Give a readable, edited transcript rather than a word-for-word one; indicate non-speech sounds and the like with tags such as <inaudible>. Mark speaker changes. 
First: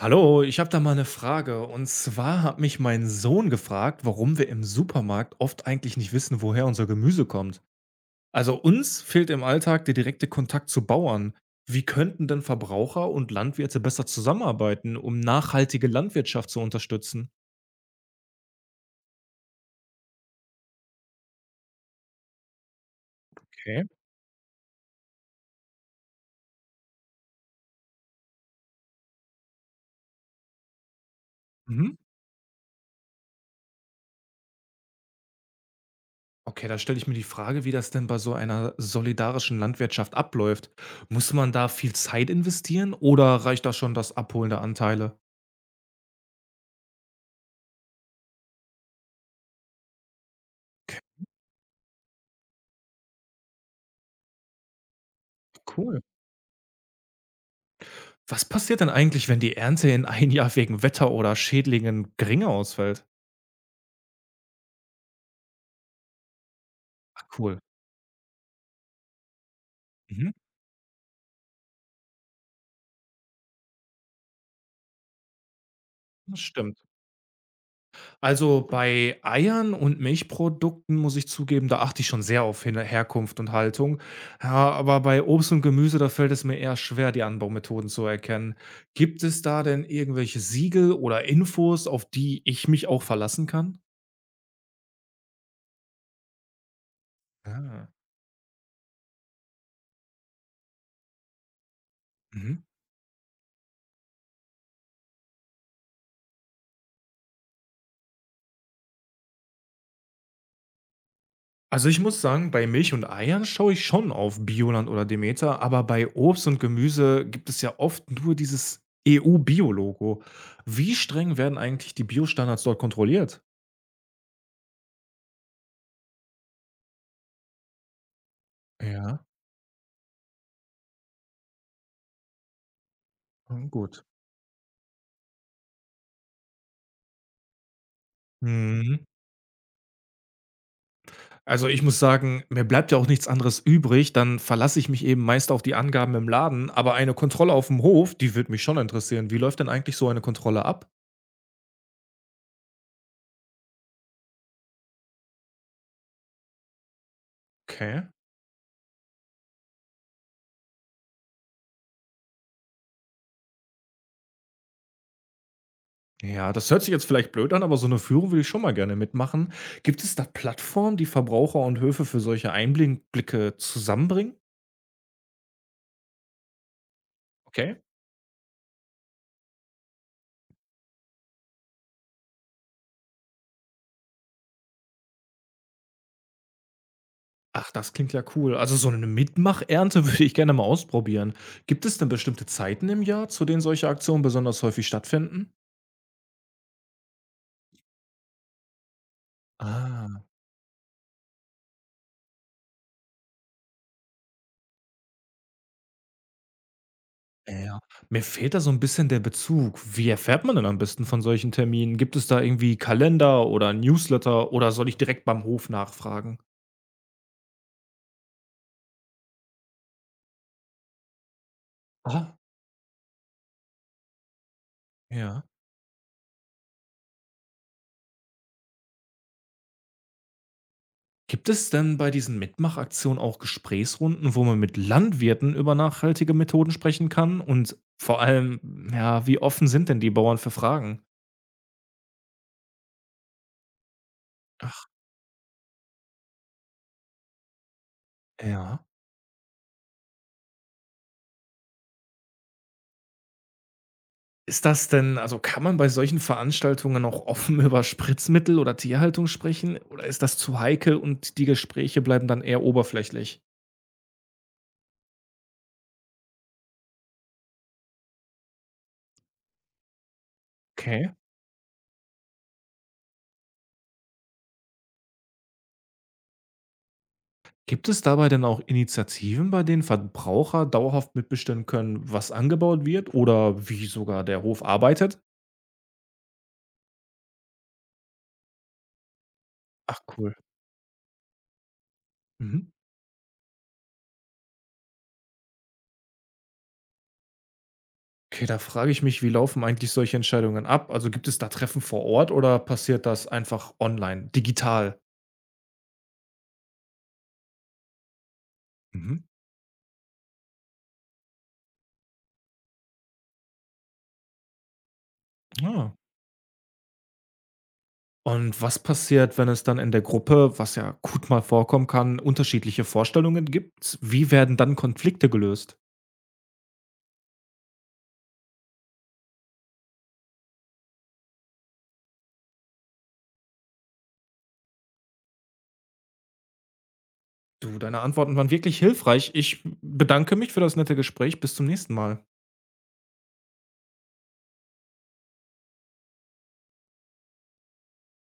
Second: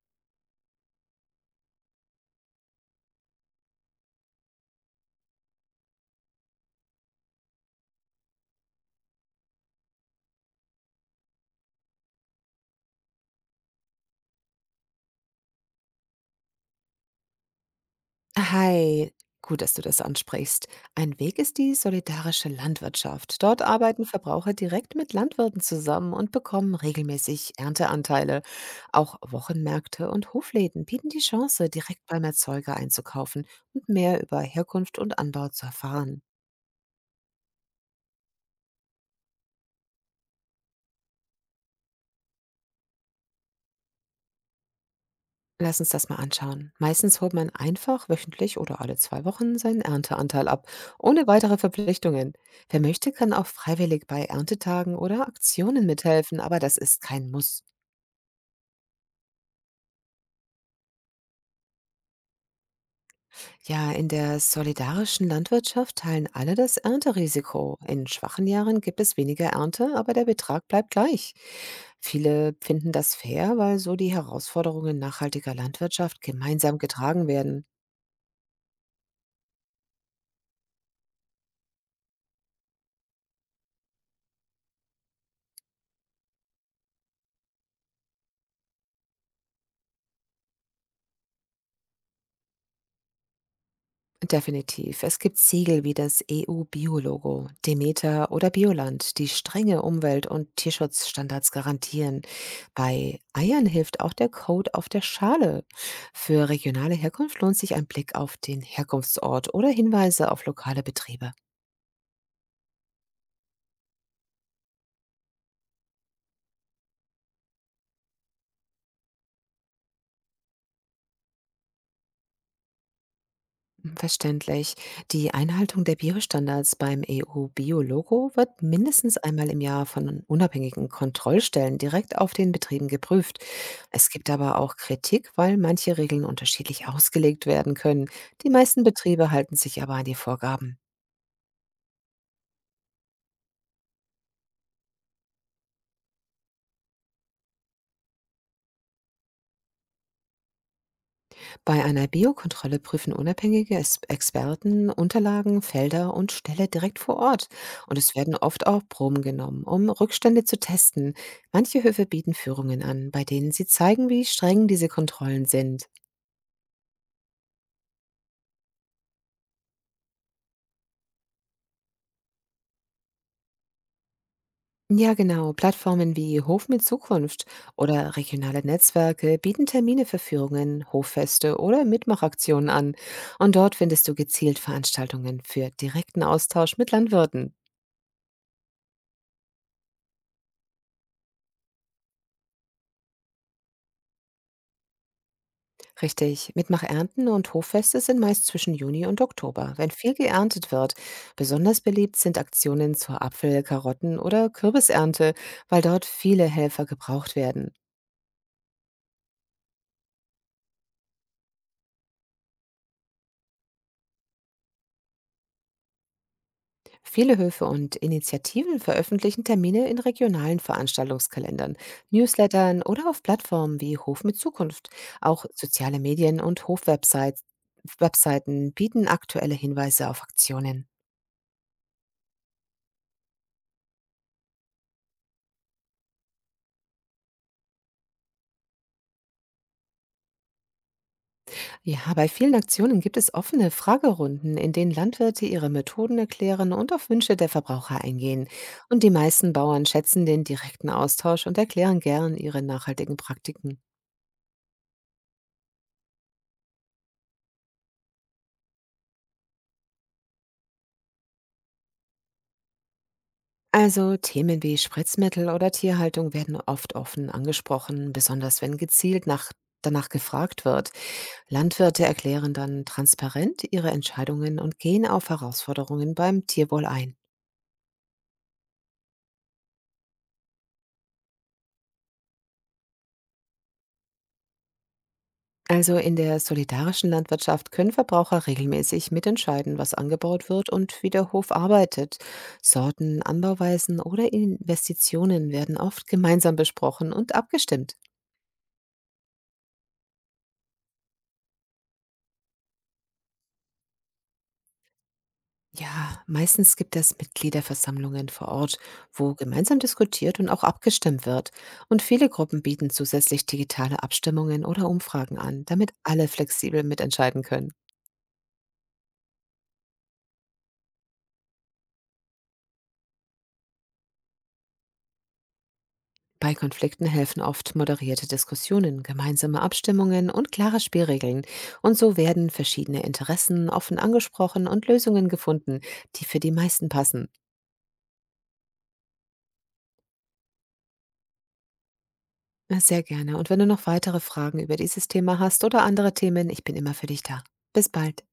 Speaker 1: Hallo, ich habe da mal eine Frage. Und zwar hat mich mein Sohn gefragt, warum wir im Supermarkt oft eigentlich nicht wissen, woher unser Gemüse kommt. Also uns fehlt im Alltag der direkte Kontakt zu Bauern. Wie könnten denn Verbraucher und Landwirte besser zusammenarbeiten, um nachhaltige Landwirtschaft zu unterstützen?
Speaker 2: Hi, gut, dass du das ansprichst. Ein Weg ist die solidarische Landwirtschaft. Dort
Speaker 1: Okay.
Speaker 2: arbeiten Verbraucher direkt mit Landwirten zusammen und bekommen regelmäßig Ernteanteile. Auch Wochenmärkte und Hofläden bieten die Chance,
Speaker 1: Mhm.
Speaker 2: direkt beim Erzeuger einzukaufen und mehr über Herkunft und Anbau zu erfahren.
Speaker 1: Okay, da stelle ich mir die Frage, wie das denn bei so einer solidarischen Landwirtschaft abläuft. Muss man da viel Zeit investieren oder reicht da schon das Abholen der Anteile?
Speaker 2: Lass uns das mal anschauen. Meistens holt man einfach wöchentlich oder alle zwei Wochen seinen Ernteanteil ab, ohne weitere Verpflichtungen. Wer möchte, kann auch freiwillig bei Erntetagen oder Aktionen
Speaker 1: Cool.
Speaker 2: mithelfen, aber das ist kein Muss.
Speaker 1: Was passiert denn eigentlich, wenn die Ernte in ein Jahr wegen Wetter oder Schädlingen geringer ausfällt?
Speaker 2: Ja, in der solidarischen Landwirtschaft teilen alle das
Speaker 1: Ah, cool.
Speaker 2: Ernterisiko. In schwachen Jahren gibt es weniger Ernte, aber der
Speaker 1: Mhm.
Speaker 2: Betrag bleibt gleich. Viele finden das fair, weil so die Herausforderungen nachhaltiger Landwirtschaft
Speaker 1: Das stimmt.
Speaker 2: gemeinsam getragen werden.
Speaker 1: Also bei Eiern und Milchprodukten muss ich zugeben, da achte ich schon sehr auf Herkunft und Haltung. Ja, aber bei Obst und Gemüse, da fällt es mir eher schwer, die Anbaumethoden zu erkennen. Gibt es da denn irgendwelche Siegel oder Infos, auf die ich mich auch verlassen kann?
Speaker 2: Definitiv. Es gibt Siegel wie das EU-Biologo,
Speaker 1: Ah.
Speaker 2: Demeter oder Bioland, die strenge Umwelt- und Tierschutzstandards garantieren.
Speaker 1: Mhm.
Speaker 2: Bei Eiern hilft auch der Code auf der Schale. Für regionale Herkunft lohnt sich ein Blick auf den Herkunftsort oder Hinweise auf lokale Betriebe.
Speaker 1: Also ich muss sagen, bei Milch und Eiern schaue ich schon auf Bioland oder Demeter, aber bei Obst und Gemüse gibt es ja oft nur dieses EU-Bio-Logo. Wie streng werden eigentlich die Biostandards dort kontrolliert?
Speaker 2: Verständlich. Die Einhaltung der Biostandards beim EU-Bio-Logo wird mindestens
Speaker 1: Ja,
Speaker 2: einmal im Jahr von unabhängigen Kontrollstellen direkt auf den Betrieben geprüft.
Speaker 1: hm, gut.
Speaker 2: Es gibt aber auch Kritik, weil manche Regeln unterschiedlich ausgelegt werden können. Die meisten
Speaker 1: Mhm.
Speaker 2: Betriebe halten sich aber an die Vorgaben.
Speaker 1: Also ich muss sagen, mir bleibt ja auch nichts anderes übrig, dann verlasse ich mich eben meist auf die Angaben im Laden, aber eine Kontrolle auf dem Hof, die wird mich schon interessieren. Wie läuft denn eigentlich so eine Kontrolle ab?
Speaker 2: Bei einer Biokontrolle prüfen unabhängige Experten Unterlagen, Felder und Ställe direkt vor Ort. Und
Speaker 1: Okay.
Speaker 2: es werden oft auch Proben genommen, um Rückstände zu testen. Manche Höfe bieten Führungen an, bei denen sie zeigen, wie streng diese Kontrollen sind.
Speaker 1: Ja, das hört sich jetzt vielleicht blöd an, aber so eine Führung würde ich schon mal gerne mitmachen. Gibt es da Plattformen, die Verbraucher und Höfe für solche Einblicke zusammenbringen?
Speaker 2: Ja, genau. Plattformen wie Hof mit Zukunft
Speaker 1: Okay.
Speaker 2: oder regionale Netzwerke bieten Termine für Führungen, Hoffeste oder Mitmachaktionen an. Und dort findest du gezielt Veranstaltungen für direkten Austausch mit Landwirten.
Speaker 1: Ach, das klingt ja cool. Also, so 'ne Mitmachernte <laughs> würde ich gerne mal ausprobieren. Gibt es denn bestimmte Zeiten im Jahr, zu denen solche Aktionen besonders häufig stattfinden?
Speaker 2: Richtig. Mitmachernten und Hoffeste sind meist zwischen Juni und Oktober, wenn viel
Speaker 1: Ah,
Speaker 2: geerntet wird. Besonders beliebt sind Aktionen zur Apfel-, Karotten- oder Kürbisernte, weil dort viele Helfer gebraucht werden.
Speaker 1: ja. Mir fehlt da so ein bisschen der Bezug. Wie erfährt man denn am besten von solchen Terminen? Gibt es da irgendwie Kalender oder Newsletter oder soll ich direkt beim Hof nachfragen?
Speaker 2: Viele Höfe und Initiativen veröffentlichen Termine in regionalen Veranstaltungskalendern,
Speaker 1: Ah,
Speaker 2: Newslettern oder auf Plattformen wie Hof mit Zukunft. Auch
Speaker 1: ja.
Speaker 2: soziale Medien und Hofwebsites Webseiten bieten aktuelle Hinweise auf Aktionen.
Speaker 1: Gibt es denn bei diesen Mitmachaktionen auch Gesprächsrunden, wo man mit Landwirten über nachhaltige Methoden sprechen kann? Und vor allem, ja, wie offen sind denn die Bauern für Fragen?
Speaker 2: Ja, bei vielen Aktionen gibt es offene Fragerunden, in
Speaker 1: Ach,
Speaker 2: denen Landwirte ihre Methoden erklären und auf Wünsche der Verbraucher eingehen.
Speaker 1: ja.
Speaker 2: Und die meisten Bauern schätzen den direkten Austausch und erklären gern ihre nachhaltigen Praktiken.
Speaker 1: Also kann man bei solchen Veranstaltungen auch offen <laughs> über Spritzmittel oder Tierhaltung sprechen? Oder ist das zu heikel und die Gespräche bleiben dann eher oberflächlich?
Speaker 2: Also Themen wie Spritzmittel oder Tierhaltung werden oft offen angesprochen, besonders wenn gezielt danach gefragt wird.
Speaker 1: Okay.
Speaker 2: Landwirte erklären dann transparent ihre Entscheidungen und gehen auf Herausforderungen beim Tierwohl ein.
Speaker 1: Gibt es dabei denn auch Initiativen, bei denen Verbraucher dauerhaft mitbestimmen können, was angebaut wird oder wie sogar der Hof arbeitet?
Speaker 2: Also in der solidarischen Landwirtschaft können Verbraucher regelmäßig mitentscheiden, was
Speaker 1: Ach, cool.
Speaker 2: angebaut wird und wie der Hof arbeitet.
Speaker 1: Mhm.
Speaker 2: Sorten, Anbauweisen oder Investitionen werden oft gemeinsam besprochen und abgestimmt.
Speaker 1: Okay, da frage ich mich, wie laufen eigentlich solche Entscheidungen ab? Also gibt es da Treffen vor Ort oder passiert das einfach online, digital?
Speaker 2: Ja, meistens gibt es Mitgliederversammlungen vor Ort,
Speaker 1: Mhm.
Speaker 2: wo gemeinsam diskutiert und auch abgestimmt wird. Und viele Gruppen bieten zusätzlich digitale Abstimmungen oder Umfragen an,
Speaker 1: Ah.
Speaker 2: damit alle flexibel mitentscheiden können.
Speaker 1: Und was passiert, wenn es dann in der Gruppe, was ja gut mal vorkommen kann, unterschiedliche Vorstellungen gibt? Wie werden dann Konflikte gelöst?
Speaker 2: Bei Konflikten helfen oft moderierte Diskussionen, gemeinsame Abstimmungen und klare Spielregeln. Und so werden verschiedene Interessen offen angesprochen und Lösungen gefunden, die für die meisten passen.
Speaker 1: Du, deine Antworten waren wirklich hilfreich. Ich bedanke mich für das nette Gespräch. Bis zum nächsten Mal.
Speaker 2: Sehr gerne. Und wenn du noch weitere Fragen über dieses Thema hast oder andere Themen, ich bin immer für dich da. Bis bald.